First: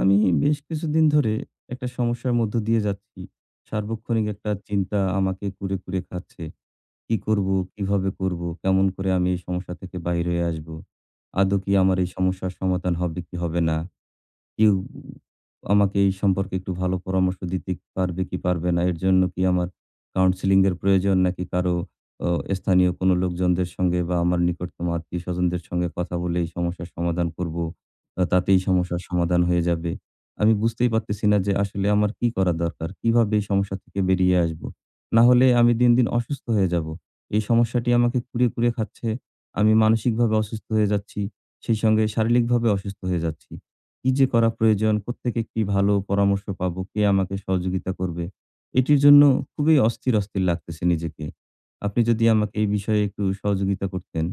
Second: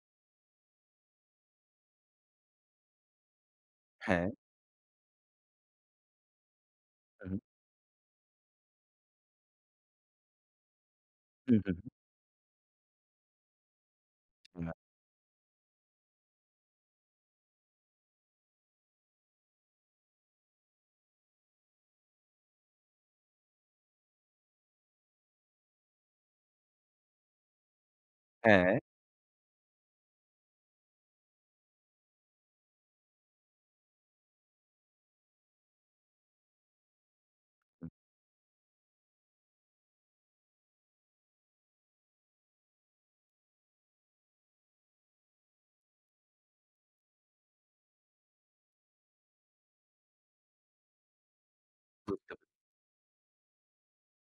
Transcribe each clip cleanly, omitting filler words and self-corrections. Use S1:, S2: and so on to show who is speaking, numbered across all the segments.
S1: আমি বেশ কিছুদিন ধরে একটা সমস্যার মধ্য দিয়ে যাচ্ছি। সার্বক্ষণিক
S2: হ্যাঁ,
S1: একটা চিন্তা আমাকে কুরে, কুরে খাচ্ছে। কি
S2: হুম,
S1: করব? কিভাবে করব? কেমন করে আমি এই সমস্যা থেকে বাহির হয়ে আসব? আদৌ
S2: হুম,
S1: কি
S2: হুম,
S1: আমার এই সমস্যার সমাধান হবে কি হবে না?
S2: হুম।
S1: কেউ আমাকে এই সম্পর্কে একটু ভালো পরামর্শ দিতে পারবে কি পারবে না? এর জন্য কি আমার কাউন্সেলিং এর প্রয়োজন? নাকি কারো অ স্থানীয় কোনো লোকজনদের সঙ্গে বা আমার নিকটতম আত্মীয়স্বজনদের সঙ্গে কথা বলে এই সমস্যার সমাধান করব, তাতেই
S2: হ্যাঁ,
S1: সমস্যার সমাধান হয়ে যাবে। আমি বুঝতেই পারতেছি না যে আসলে আমার কি করা দরকার? কিভাবে এই সমস্যা থেকে বেরিয়ে আসবো? না হলে আমি দিন, দিন অসুস্থ হয়ে যাব। এই সমস্যাটি আমাকে কুরে, কুরে খাচ্ছে। আমি মানসিকভাবে অসুস্থ হয়ে যাচ্ছি। সেই সঙ্গে শারীরিকভাবে অসুস্থ হয়ে যাচ্ছি। কি যে করা প্রয়োজন? কোত্থেকে কি ভালো পরামর্শ পাবো? কে আমাকে সহযোগিতা করবে? এটির জন্য খুবই অস্থির, অস্থির লাগতেছে নিজেকে। আপনি যদি
S2: বুঝতে পে
S1: আমাকে এই বিষয়ে একটু সহযোগিতা করতেন।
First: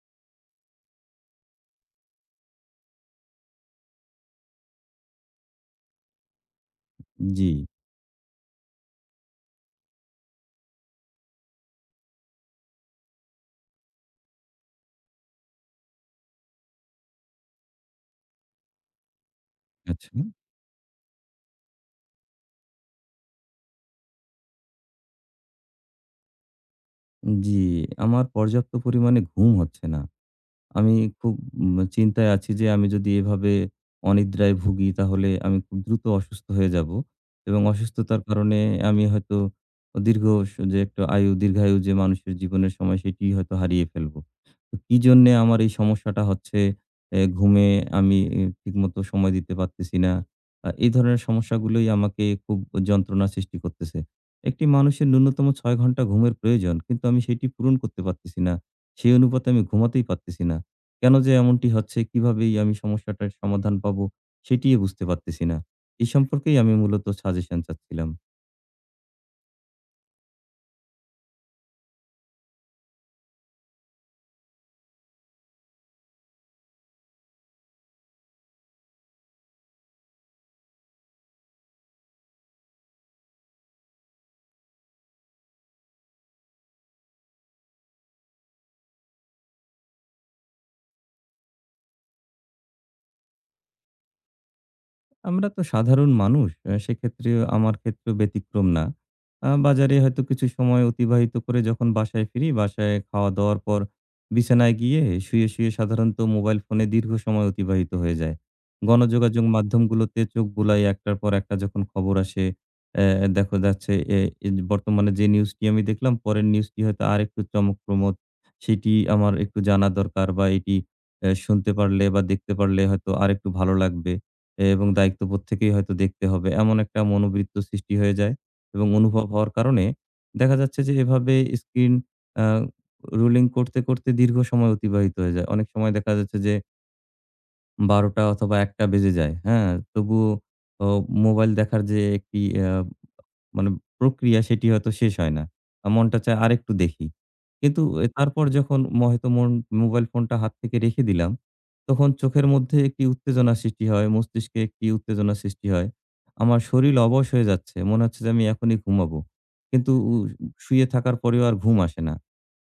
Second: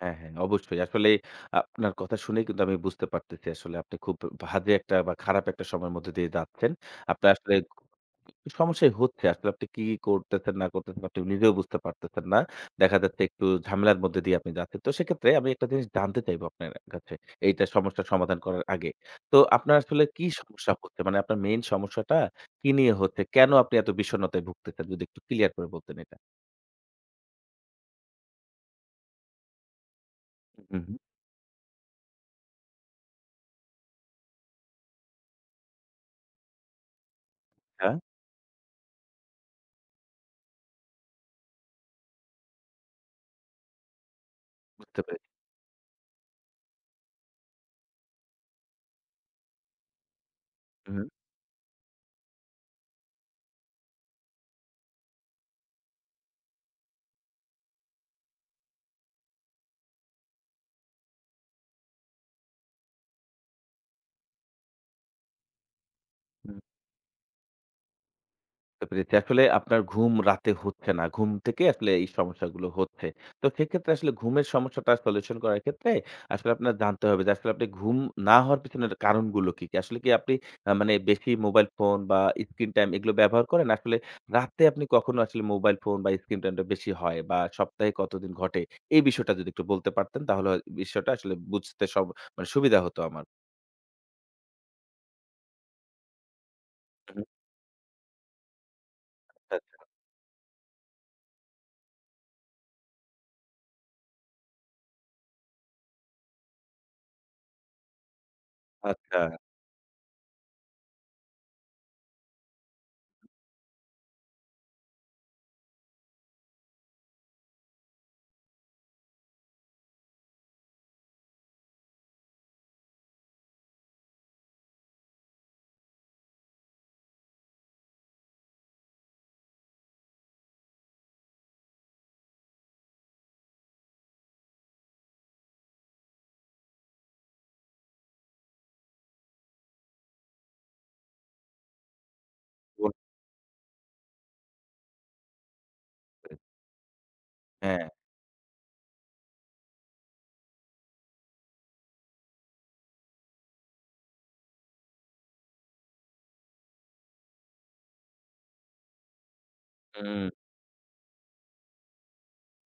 S2: হ্যাঁ, হ্যাঁ, অবশ্যই। আসলে আপনার কথা শুনেই কিন্তু আমি বুঝতে পারতেছি আসলে আপনি খুব বাজে একটা বা খারাপ একটা সময়ের মধ্যে দিয়ে যাচ্ছেন। আপনার
S1: জি।
S2: আসলে সমস্যাই হচ্ছে। আসলে আপনি কি করতেছেন না করতেছেন আপনি নিজেও বুঝতে পারতেছেন না। দেখা যাচ্ছে একটু ঝামেলার মধ্যে দিয়ে আপনি যাচ্ছেন। তো সেক্ষেত্রে আমি একটা জিনিস জানতে চাইবো আপনার কাছে। এইটা সমস্যার সমাধান করার আগে। তো আপনার আসলে
S1: আচ্ছা।
S2: কি সমস্যা হচ্ছে? মানে আপনার মেইন সমস্যাটা কি নিয়ে হচ্ছে? কেন আপনি এত বিষণ্ণতায় ভুগতেছেন? যদি একটু ক্লিয়ার করে বলতেন এটা।
S1: জি, আমার পর্যাপ্ত পরিমাণে ঘুম হচ্ছে না।
S2: হুম,
S1: আমি
S2: হুম।
S1: খুব চিন্তায় আছি যে আমি যদি এভাবে অনিদ্রায় ভুগি তাহলে আমি খুব দ্রুত অসুস্থ হয়ে যাব এবং
S2: হ্যাঁ,
S1: অসুস্থতার কারণে আমি হয়তো দীর্ঘ যে একটা আয়ু দীর্ঘায়ু যে মানুষের জীবনের সময় সেটি হয়তো হারিয়ে ফেলবো। তো কি
S2: বুঝতে পেরেছি।
S1: জন্যে আমার এই সমস্যাটা হচ্ছে এ ঘুমে আমি ঠিকমতো সময় দিতে পারতেছি না। এই
S2: হুম,
S1: ধরনের সমস্যাগুলোই আমাকে খুব যন্ত্রণা সৃষ্টি করতেছে। একটি মানুষের ন্যূনতম ৬ ঘন্টা ঘুমের প্রয়োজন কিন্তু আমি সেটি পূরণ করতে পারতেছি না। সেই অনুপাতে আমি ঘুমাতেই পারতেছি না। কেন যে এমনটি হচ্ছে? কিভাবেই আমি সমস্যাটার সমাধান পাবো? সেটিই বুঝতে পারতেছি না। এই সম্পর্কেই
S2: হুম,
S1: আমি মূলত সাজেশন চাচ্ছিলাম।
S2: বুঝতে পেরেছি। আসলে আপনার ঘুম রাতে হচ্ছে না। ঘুম থেকে আসলে এই সমস্যাগুলো হচ্ছে। তো সেক্ষেত্রে আসলে ঘুমের সমস্যাটা সলিউশন করার ক্ষেত্রে আসলে আপনার জানতে হবে যে আসলে আপনি ঘুম না হওয়ার পিছনের কারণগুলো কি, কি? আসলে কি আপনি মানে বেশি মোবাইল ফোন বা স্ক্রিন টাইম এগুলো ব্যবহার করেন? আসলে রাতে আপনি কখনো আসলে মোবাইল ফোন বা স্ক্রিন টাইমটা বেশি হয় বা সপ্তাহে কতদিন ঘটে? এই বিষয়টা যদি একটু বলতে পারতেন তাহলে হয় বিষয়টা আসলে বুঝতে সব মানে সুবিধা হতো আমার।
S1: আমরা তো সাধারণ মানুষ।
S2: হুম,
S1: সেক্ষেত্রে আমার ক্ষেত্রেও ব্যতিক্রম না।
S2: আচ্ছা,
S1: বাজারে হয়তো কিছু সময় অতিবাহিত করে যখন বাসায় ফিরি, বাসায় খাওয়া-দাওয়ার পর বিছানায় গিয়ে শুয়ে, শুয়ে সাধারণত মোবাইল ফোনে দীর্ঘ সময় অতিবাহিত হয়ে যায়।
S2: আচ্ছা।
S1: গণযোগাযোগ মাধ্যমগুলোতে চোখ বুলাই একটার পর একটা যখন খবর আসে, দেখা যাচ্ছে এ এ বর্তমানে যে নিউজটি আমি দেখলাম, পরের নিউজটি হয়তো আরেকটু চমকপ্রমোদ। সেটি আমার একটু জানা দরকার বা এটি শুনতে পারলে বা দেখতে পারলে হয়তো আরেকটু ভালো লাগবে। এবং দায়িত্ববোধ থেকেই হয়তো দেখতে হবে। এমন একটা মনোবৃত্ত সৃষ্টি হয়ে যায় এবং অনুভব হওয়ার কারণে দেখা যাচ্ছে যে এভাবে স্ক্রিন আ রুলিং করতে, করতে দীর্ঘ সময় অতিবাহিত হয়ে যায়। অনেক সময় দেখা যাচ্ছে যে ১২:০০ অথবা ১:০০ বেজে যায়। হ্যাঁ? তবুও ও মোবাইল দেখার যে একটি আ
S2: বুঝতে
S1: মানে প্রক্রিয়া সেটি হয়তো শেষ হয় না। মনটা চায়
S2: পেরেছি।
S1: আরেকটু দেখি। কিন্তু
S2: হ্যাঁ।
S1: এ তারপর যখন হয়তো মন মোবাইল ফোনটা হাত থেকে রেখে দিলাম, তখন চোখের মধ্যে একটি উত্তেজনা সৃষ্টি হয়, মস্তিষ্কে একটি উত্তেজনা সৃষ্টি হয়। আমার শরীর অবশ হয়ে যাচ্ছে। মনে হচ্ছে যে আমি এখনই ঘুমাবো। কিন্তু উ
S2: হুম,
S1: শুয়ে থাকার পরেও আর ঘুম আসে না।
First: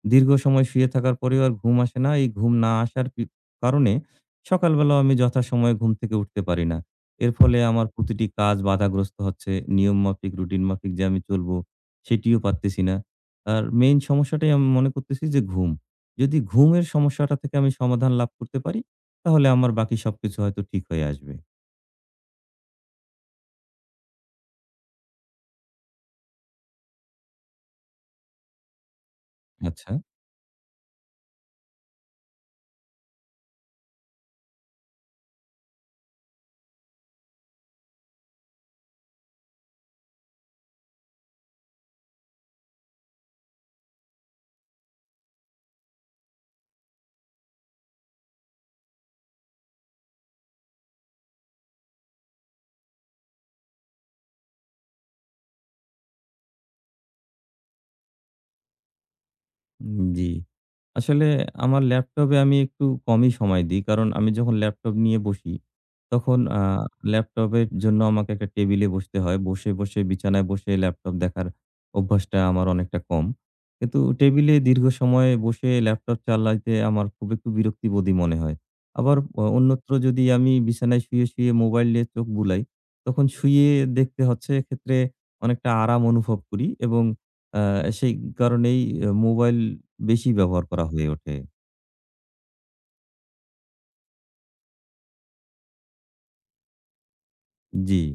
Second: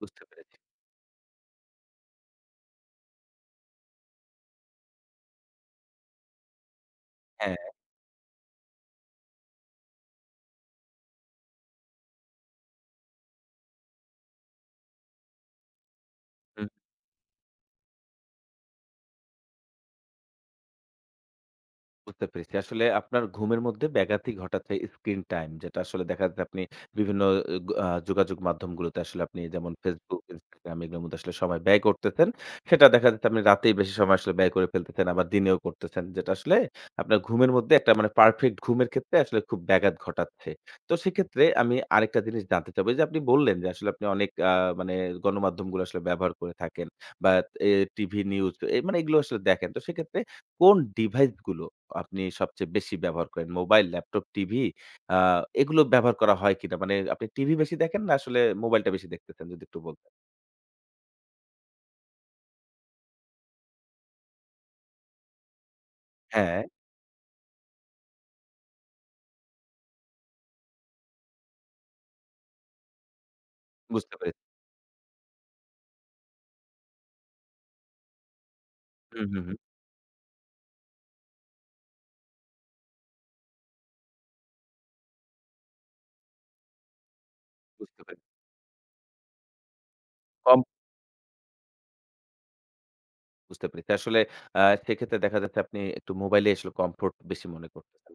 S2: বুঝতে
S1: দীর্ঘ
S2: পেরেছি।
S1: সময় শুয়ে থাকার পরেও আর ঘুম আসে না। এই ঘুম না আসার কারণে সকালবেলাও আমি যথাসময়ে ঘুম থেকে উঠতে পারি না। এর
S2: হ্যাঁ।
S1: ফলে আমার প্রতিটি কাজ বাধাগ্রস্ত হচ্ছে। নিয়মমাফিক, রুটিন মাফিক যে আমি চলবো, সেটিও পারতেছি না। আর মেইন সমস্যাটাই আমি মনে করতেছি যে ঘুম। যদি ঘুমের সমস্যাটা থেকে আমি সমাধান লাভ করতে পারি, তাহলে আমার বাকি সবকিছু হয়তো ঠিক হয়ে আসবে।
S2: বুঝতে পেরেছি। আসলে আপনার ঘুমের মধ্যে ব্যাঘাতি ঘটাচ্ছে স্ক্রিন টাইম। যেটা আসলে দেখা যাচ্ছে আপনি বিভিন্ন গ আ যোগাযোগ মাধ্যমগুলোতে আসলে আপনি যেমন
S1: আচ্ছা।
S2: Facebook, Instagram এগুলোর মধ্যে আসলে সময় ব্যয় করতেছেন। সেটা দেখা যাচ্ছে আপনি রাতেই বেশি সময় আসলে ব্যয় করে ফেলতেছেন, আবার দিনেও করতেছেন। যেটা আসলে আপনার ঘুমের মধ্যে একটা মানে পারফেক্ট ঘুমের ক্ষেত্রে আসলে খুব ব্যাঘাত ঘটাচ্ছে। তো সেক্ষেত্রে আমি আরেকটা জিনিস জানতে চাবো এইযে আপনি বললেন যে আসলে আপনি অনেক মানে গণমাধ্যমগুলো আসলে ব্যবহার করে থাকেন বা এ টিভি নিউজ এ মানে এগুলো আসলে দেখেন। তো সেক্ষেত্রে কোন ডিভাইসগুলো আপনি সবচেয়ে বেশি ব্যবহার করেন? মোবাইল, ল্যাপটপ, টিভি আ এগুলো ব্যবহার করা হয় কিনা? মানে আপনি টিভি বেশি দেখেন না আসলে মোবাইলটা বেশি দেখতেছেন? যদি একটু বলতেন।
S1: জি। আসলে আমার ল্যাপটপে আমি একটু কমই সময় দিই। কারণ আমি যখন ল্যাপটপ নিয়ে বসি, তখন
S2: হ্যাঁ,
S1: ল্যাপটপের জন্য আমাকে একটা টেবিলে বসতে হয়। বসে, বসে বিছানায় বসে ল্যাপটপ দেখার অভ্যাসটা আমার অনেকটা কম। কিন্তু
S2: বুঝতে পেরেছি।
S1: টেবিলে দীর্ঘ সময় বসে ল্যাপটপ চালাইতে আমার খুব একটু বিরক্তিবোধই মনে হয়। আবার
S2: হুম, হুম, হুম।
S1: অন্যত্র যদি আমি বিছানায় শুয়ে, শুয়ে মোবাইলে চোখ বুলাই, তখন শুয়ে দেখতে হচ্ছে এক্ষেত্রে অনেকটা আরাম অনুভব করি এবং আ আ
S2: বুঝতে
S1: সেই
S2: পেরেছি।
S1: কারণেই মোবাইল বেশি
S2: কম
S1: ব্যবহার করা হয়ে ওঠে।
S2: বুঝতে পেরেছি। আসলে আ সেক্ষেত্রে দেখা যাচ্ছে আপনি একটু মোবাইলে আসলে কমফোর্ট বেশি মনে
S1: জি।
S2: করতেছেন।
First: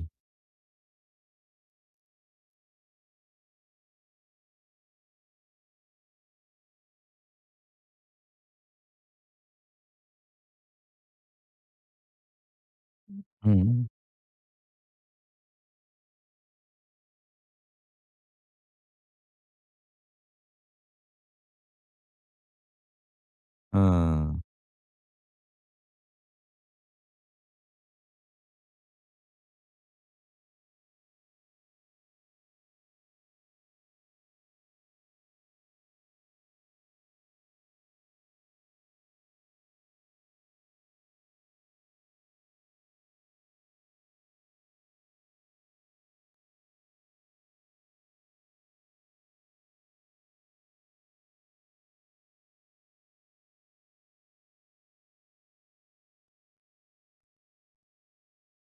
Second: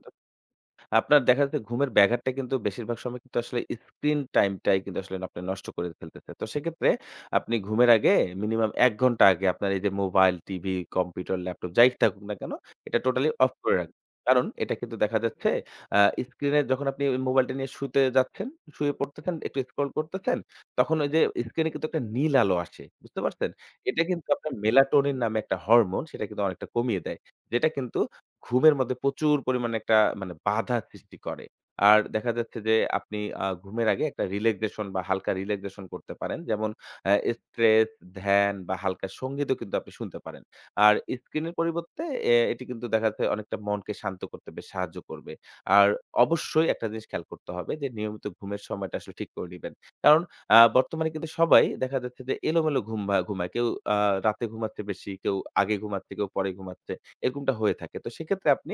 S2: আপনার দেখা যাচ্ছে ঘুমের ব্যাঘাতটা কিন্তু বেশিরভাগ সময় কিন্তু আসলে স্ক্রিন টাইমটাই কিন্তু আসলে আপনি নষ্ট করে ফেলতেছে। তো সেক্ষেত্রে আপনি ঘুমের আগে মিনিমাম ১ ঘন্টা আগে আপনার এই যে মোবাইল, টিভি, কম্পিউটার, ল্যাপটপ যাই থাকুক না কেন এটা টোটালি অফ
S1: হুম।
S2: করে রাখবেন। কারণ এটা কিন্তু দেখা যাচ্ছে আ স্ক্রিনে যখন আপনি ওই মোবাইলটা নিয়ে শুতে যাচ্ছেন, শুয়ে পড়তেছেন, একটু স্ক্রল করতেছেন, তখন ওই যে স্ক্রিনে কিন্তু একটা নীল আলো আসে। বুঝতে পারছেন?
S1: আ
S2: এটা কিন্তু আপনার মেলাটোনিন নামে একটা হরমোন সেটা কিন্তু অনেকটা কমিয়ে দেয়। যেটা কিন্তু ঘুমের মধ্যে প্রচুর পরিমাণে একটা মানে বাধা সৃষ্টি করে। আর দেখা যাচ্ছে যে আপনি ঘুমের আগে একটা রিল্যাক্সেশন বা হালকা রিল্যাক্সেশন করতে পারেন। যেমন আ স্ট্রেচ, ধ্যান বা হালকা সংগীতও কিন্তু আপনি শুনতে পারেন। আর স্ক্রিনের পরিবর্তে এটি কিন্তু দেখা যাচ্ছে অনেকটা মনকে শান্ত করতে বেশ সাহায্য করবে। আর অবশ্যই একটা জিনিস খেয়াল করতে হবে যে নিয়মিত ঘুমের সময়টা আসলে ঠিক করে নিবেন। কারণ বর্তমানে কিন্তু সবাই দেখা যাচ্ছে যে এলোমেলো ঘুম ঘুমায়। কেউ আ রাতে ঘুমাচ্ছে বেশি, কেউ আগে ঘুমাচ্ছে, কেউ পরে ঘুমাচ্ছে। এরকমটা হয়ে থাকে। তো সেক্ষেত্রে আপনি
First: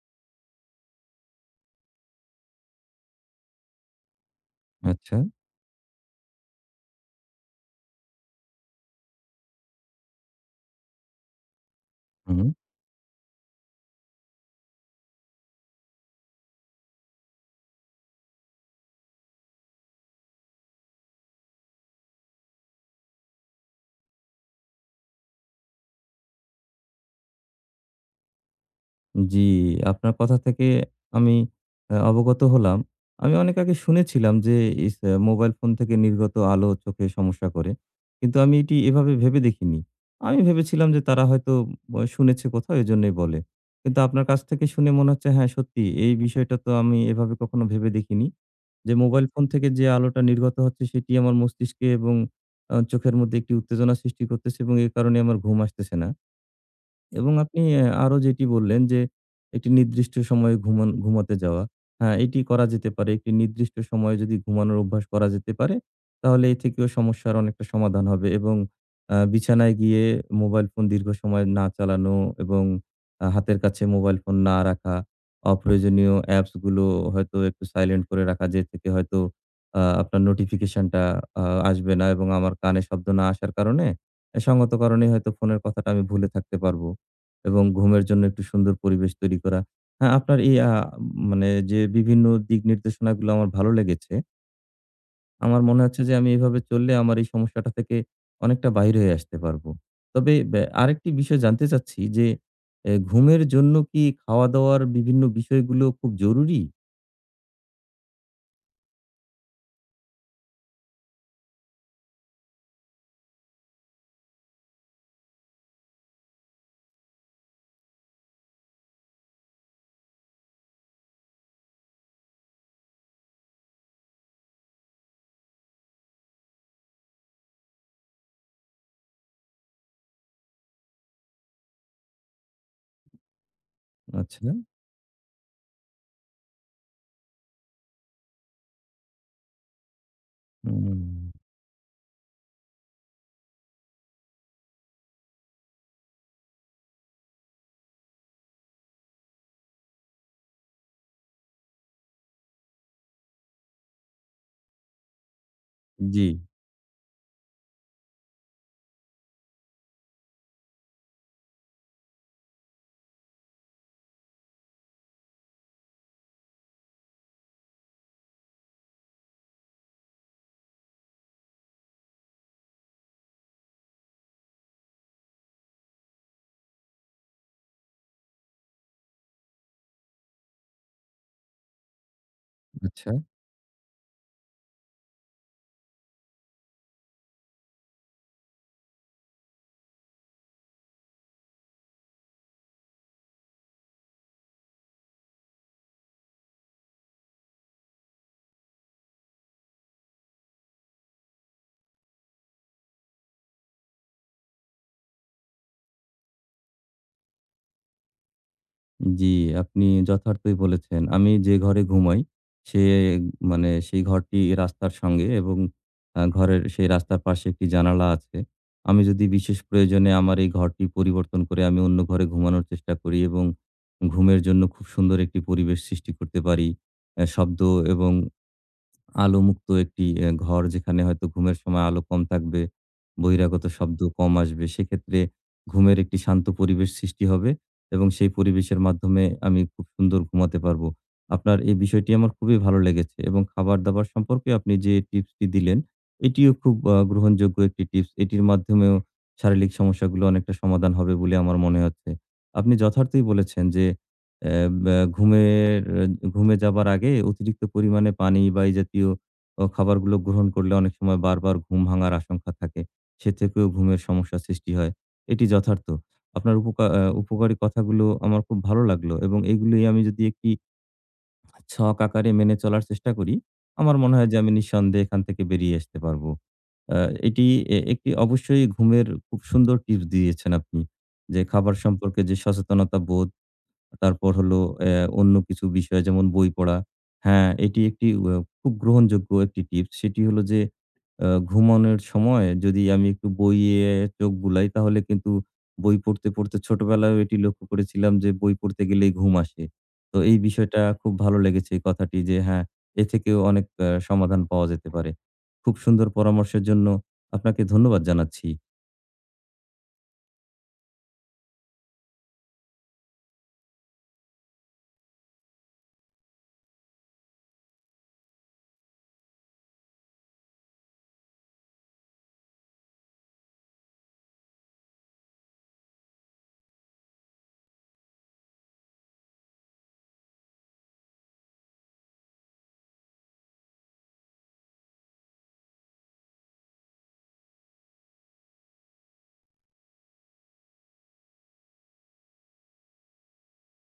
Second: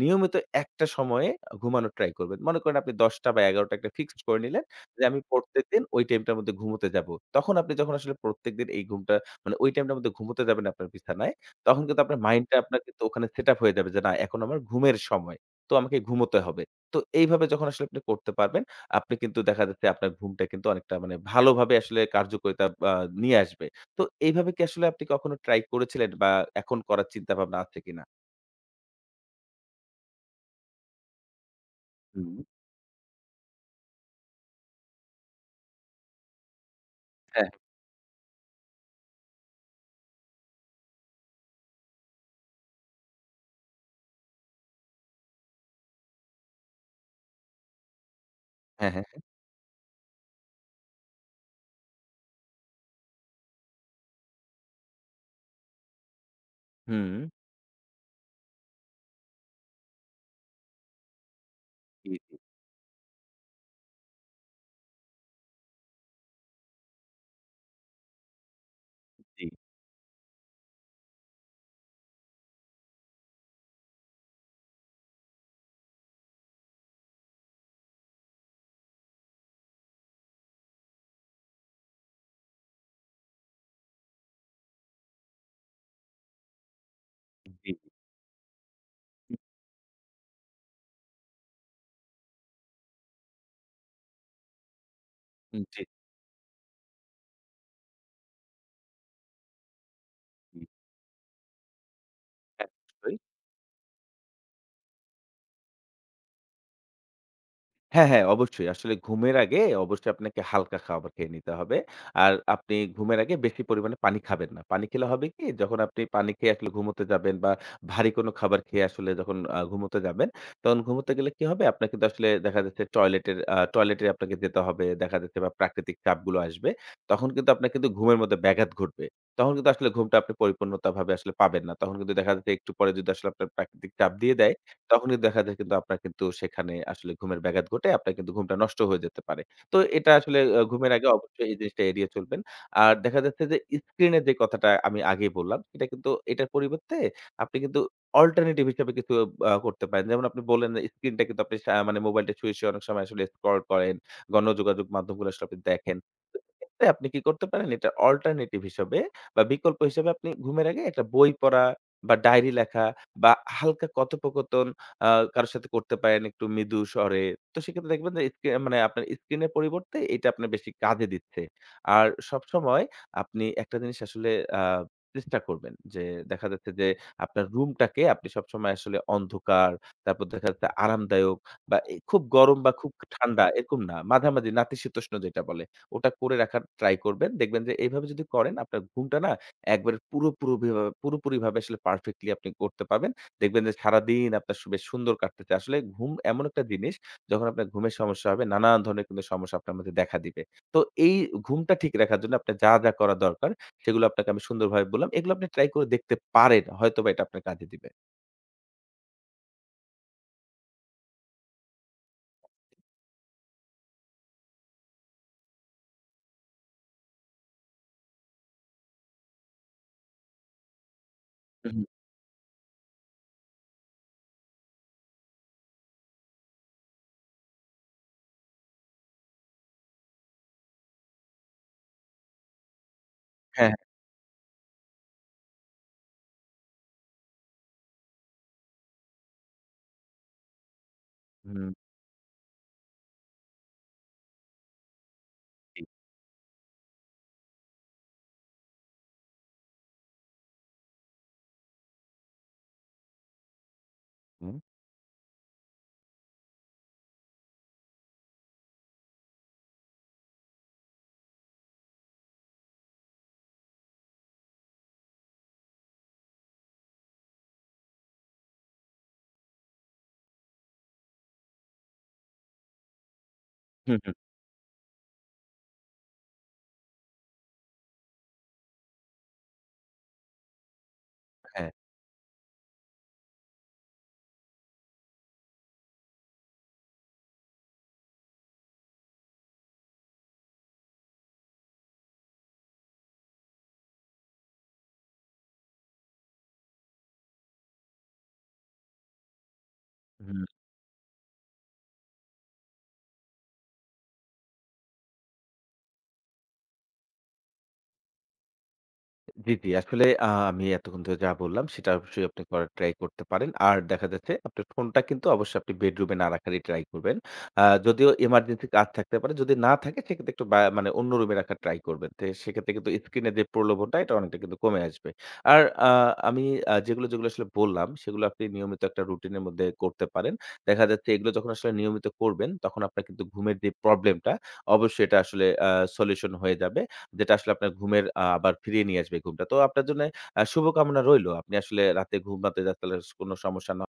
S2: নিয়মিত একটা সময়ে ঘুমানোর ট্রাই করবেন। মনে করেন আপনি ১০টা বা ১১টা একটা ফিক্সড করে নিলেন যে
S1: আচ্ছা।
S2: আমি প্রত্যেকদিন ওই টাইমটার মধ্যে ঘুমোতে যাবো। তখন আপনি যখন আসলে প্রত্যেকদিন এই ঘুমটা মানে ওই টাইমটার মধ্যে ঘুমোতে যাবেন আপনার বিছানায়, তখন কিন্তু আপনার
S1: হুম।
S2: মাইন্ডটা আপনার কিন্তু ওখানে সেটআপ হয়ে যাবে যে না এখন আমার ঘুমের সময়। তো আমাকে ঘুমোতে হবে। তো এইভাবে যখন আসলে আপনি করতে পারবেন, আপনি কিন্তু দেখা যাচ্ছে আপনার ঘুমটা কিন্তু অনেকটা মানে ভালোভাবে আসলে কার্যকরিতা আ নিয়ে আসবেন। তো এইভাবে কি আসলে আপনি কখনো ট্রাই করেছিলেন বা এখন করার চিন্তাভাবনা আছে কিনা?
S1: জি, আপনার কথা থেকে আমি
S2: হুম।
S1: অবগত হলাম। আমি অনেক আগে শুনেছিলাম যে ইস আ মোবাইল ফোন থেকে নির্গত আলো চোখে সমস্যা
S2: হ্যাঁ,
S1: করে। কিন্তু আমি এটি এভাবে ভেবে দেখিনি। আমি ভেবেছিলাম যে তারা হয়তো শুনেছে কোথাও এজন্যই বলে। কিন্তু আপনার কাছ থেকে শুনে মনে হচ্ছে হ্যাঁ, সত্যি এই বিষয়টা তো আমি এভাবে কখনো ভেবে দেখিনি।
S2: হ্যাঁ,
S1: যে
S2: হ্যাঁ।
S1: মোবাইল ফোন থেকে যে আলোটা নির্গত হচ্ছে সেটি আমার মস্তিষ্কে এবং চোখের মধ্যে একটি উত্তেজনা সৃষ্টি করতেছে এবং এ কারণে আমার ঘুম আসতেছে না।
S2: হুম।
S1: এবং আপনি আরো যেটি বললেন যে, একটি নির্দিষ্ট সময়ে ঘুমাতে যাওয়া।
S2: জি,
S1: হ্যাঁ,
S2: জি,
S1: এটি করা যেতে পারে। একটি নির্দিষ্ট সময়ে যদি ঘুমানোর অভ্যাস করা যেতে পারে, তাহলে এ থেকেও সমস্যার অনেকটা সমাধান হবে এবং
S2: জি,
S1: বিছানায় গিয়ে মোবাইল ফোন দীর্ঘ সময় না চালানো এবং হাতের কাছে মোবাইল ফোন না রাখা, অপ্রয়োজনীয় অ্যাপস গুলো হয়তো একটু সাইলেন্ট করে রাখা, যে থেকে হয়তো আপনার নোটিফিকেশনটা আ আসবে না এবং আমার কানে শব্দ না আসার কারণে, এ সঙ্গত কারণেই হয়তো ফোনের কথাটা আমি ভুলে থাকতে পারবো। এবং
S2: জি, জি,
S1: ঘুমের জন্য একটু সুন্দর পরিবেশ
S2: জি,
S1: তৈরি করা। হ্যাঁ, আপনার এই আ মানে যে বিভিন্ন দিক নির্দেশনাগুলো আমার ভালো লেগেছে। আমার মনে
S2: জি।
S1: হচ্ছে যে আমি এভাবে চললে আমার এই সমস্যাটা থেকে অনেকটা বাইরে হয়ে আসতে পারবো। তবে
S2: জি।
S1: আরেকটি বিষয় জানতে চাচ্ছি যে
S2: হ্যাঁ, নিশ্চয়ই।
S1: ঘুমের জন্য কি খাওয়া-দাওয়ার বিভিন্ন বিষয়গুলো খুব জরুরি?
S2: হ্যাঁ, হ্যাঁ, অবশ্যই। আসলে ঘুমের আগে অবশ্যই আপনাকে হালকা খাবার খেয়ে নিতে হবে। আর আপনি ঘুমের আগে বেশি পরিমাণে পানি খাবেন না। পানি খেলে হবে কি? যখন আপনি পানি খেয়ে আসলে ঘুমোতে যাবেন বা ভারী কোনো খাবার খেয়ে আসলে যখন ঘুমোতে যাবেন, তখন ঘুমোতে গেলে কি হবে? আপনার কিন্তু আসলে দেখা যাচ্ছে টয়লেটে আপনাকে যেতে হবে। দেখা যাচ্ছে বা প্রাকৃতিক চাপগুলো আসবে। তখন কিন্তু আপনার কিন্তু ঘুমের মধ্যে ব্যাঘাত ঘটবে। তখন কিন্তু আসলে ঘুমটা আপনি পরিপূর্ণতাভাবে আসলে পাবেন না। তখন কিন্তু দেখা যাচ্ছে একটু পরে যদি আসলে আপনার প্রাকৃতিক চাপ দিয়ে
S1: আচ্ছা।
S2: দেয় তখনই দেখা যায় কিন্তু আপনার কিন্তু সেখানে আসলে ঘুমের ব্যাঘাত ঘটে আপনার কিন্তু ঘুমটা নষ্ট হয়ে যেতে পারে। তো এটা আসলে ঘুমের
S1: হুম।
S2: আগে অবশ্যই এই জিনিসটা এড়িয়ে চলবেন। আর দেখা যাচ্ছে যে স্ক্রিনের যে কথাটা আমি আগেই বললাম, এটা কিন্তু এটার পরিবর্তে আপনি কিন্তু অল্টারনেটিভ হিসেবে কিছু করতে পারেন। যেমন আপনি বললেন যে স্ক্রিনটা কিন্তু আপনি মানে মোবাইলটা শুয়ে, শুয়ে অনেক সময় আসলে স্ক্রল করেন, গণযোগাযোগ মাধ্যমগুলো আসলে আপনি দেখেন।
S1: জি,
S2: তো সেক্ষেত্রে আপনি কি করতে পারেন? এটা অল্টারনেটিভ হিসেবে বা বিকল্প হিসেবে আপনি ঘুমের আগে একটা বই পড়া বা ডায়েরি লেখা বা হালকা কথোপকথন আ কারো সাথে করতে পারেন একটু মৃদু স্বরে। তো সেক্ষেত্রে দেখবেন যে স্ক্রি মানে আপনার স্ক্রিনের পরিবর্তে এটা আপনার বেশি কাজে দিচ্ছে। আর সবসময় আপনি একটা জিনিস আসলে আ চেষ্টা করবেন যে দেখা যাচ্ছে যে আপনার রুমটাকে আপনি সবসময় আসলে অন্ধকার, তারপর দেখা যাচ্ছে আরামদায়ক বা খুব গরম বা খুব
S1: আচ্ছা।
S2: ঠান্ডা এরকম না। মাঝামাঝি নাতিশীতোষ্ণ যেটা বলে ওটা করে রাখার ট্রাই করবেন। দেখবেন যে এভাবে যদি করেন আপনার ঘুমটা না একবারে পুরোপুরিভাবে আসলে পারফেক্টলি আপনি করতে পারবেন। দেখবেন যে সারাদিন আপনার বেশ সুন্দর কাটতেছে। আসলে ঘুম এমন একটা জিনিস যখন আপনার ঘুমের সমস্যা হবে নানান ধরনের কিন্তু সমস্যা আপনার মধ্যে দেখা দিবে। তো এই ঘুমটা ঠিক রাখার জন্য আপনার যা, যা করা দরকার সেগুলো আপনাকে আমি সুন্দরভাবে বললাম। এগুলো আপনি ট্রাই করে দেখতে পারেন। হয়তোবা এটা আপনার কাজে দিবে।
S1: জি, আপনি যথার্থই বলেছেন। আমি যে ঘরে ঘুমাই, সে মানে সেই ঘরটি রাস্তার সঙ্গে এবং ঘরের সেই রাস্তার পাশে একটি জানালা আছে। আমি যদি বিশেষ প্রয়োজনে আমার এই ঘরটি পরিবর্তন করে
S2: হুম,
S1: আমি অন্য ঘরে ঘুমানোর চেষ্টা করি এবং ঘুমের জন্য খুব সুন্দর একটি পরিবেশ সৃষ্টি করতে পারি। শব্দ এবং আলোমুক্ত একটি ঘর যেখানে হয়তো ঘুমের সময় আলো কম থাকবে, বহিরাগত
S2: হ্যাঁ, হ্যাঁ।
S1: শব্দ কম আসবে। সেক্ষেত্রে ঘুমের একটি শান্ত পরিবেশ সৃষ্টি হবে এবং সেই পরিবেশের মাধ্যমে আমি খুব সুন্দর ঘুমাতে পারবো। আপনার
S2: হুম,
S1: এই বিষয়টি আমার খুবই ভালো লেগেছে এবং খাবার-দাবার সম্পর্কে আপনি যে টিপসটি দিলেন,
S2: জি।
S1: এটিও খুব গ্রহণযোগ্য একটি টিপস। এটির মাধ্যমেও শারীরিক সমস্যাগুলো অনেকটা সমাধান হবে বলে আমার মনে হচ্ছে। আপনি যথার্থই বলেছেন যে অ্যা
S2: হুম,
S1: ব্যা ঘুমের ঘুমে যাবার আগে অতিরিক্ত পরিমাণে পানি বা এই জাতীয় খাবারগুলো গ্রহণ করলে অনেক সময় বারবার ঘুম ভাঙার আশঙ্কা থাকে। সে থেকেও ঘুমের সমস্যা সৃষ্টি হয়। এটি যথার্থ। আপনার উপকারী কথাগুলো আমার খুব ভালো লাগলো এবং এগুলোই আমি যদি একটি আচ্ছা। ছক আকারে মেনে চলার চেষ্টা করি, আমার
S2: হুম,
S1: মনে
S2: হুম।
S1: হয় যে আমি নিঃসন্দেহে এখান থেকে বেরিয়ে আসতে পারবো। আ এটি একটি অবশ্যই ঘুমের খুব সুন্দর টিপস দিয়েছেন আপনি। যে
S2: হ্যাঁ।
S1: খাবার সম্পর্কে যে সচেতনতা বোধ তারপর হলো অন্য কিছু বিষয় যেমন বই পড়া। হ্যাঁ, এটি একটি খুব গ্রহণযোগ্য একটি টিপস। সেটি হলো যে ঘুমানোর সময় যদি আমি একটু বইয়ে চোখ বুলাই তাহলে কিন্তু বই পড়তে, পড়তে ছোটবেলায়ও এটি লক্ষ্য করেছিলাম যে বই পড়তে গেলেই ঘুম আসে। তো এই
S2: হুম।
S1: বিষয়টা খুব ভালো লেগেছে এই কথাটি যে হ্যাঁ, এ থেকেও অনেক সমাধান পাওয়া যেতে পারে। খুব সুন্দর পরামর্শের জন্য আপনাকে ধন্যবাদ জানাচ্ছি।
S2: জি, জি। আসলে আমি এতক্ষণ ধরে যা বললাম সেটা অবশ্যই আপনি করার ট্রাই করতে পারেন। আর দেখা যাচ্ছে আপনার ফোনটা কিন্তু অবশ্যই আপনি বেডরুমে না রাখারই ট্রাই করবেন। যদিও এমার্জেন্সি কাজ থাকতে পারে। যদি না থাকে সেক্ষেত্রে একটু বা মানে অন্য রুমে রাখার ট্রাই করবেন। তো সেক্ষেত্রে কিন্তু স্ক্রিনে যে প্রলোভনটা এটা অনেকটা কিন্তু কমে আসবে। আর আমি যেগুলো, যেগুলো আসলে বললাম সেগুলো আপনি নিয়মিত একটা রুটিনের মধ্যে করতে পারেন। দেখা যাচ্ছে এগুলো যখন আসলে নিয়মিত করবেন তখন আপনার কিন্তু ঘুমের যে প্রবলেমটা অবশ্যই এটা আসলে সলিউশন হয়ে যাবে। যেটা আসলে আপনার ঘুমের আবার ফিরিয়ে নিয়ে আসবে ঘুমটা। তো আপনার জন্য শুভকামনা রইলো। আপনি আসলে রাতে ঘুমাতে যাতে কোনো সমস্যা না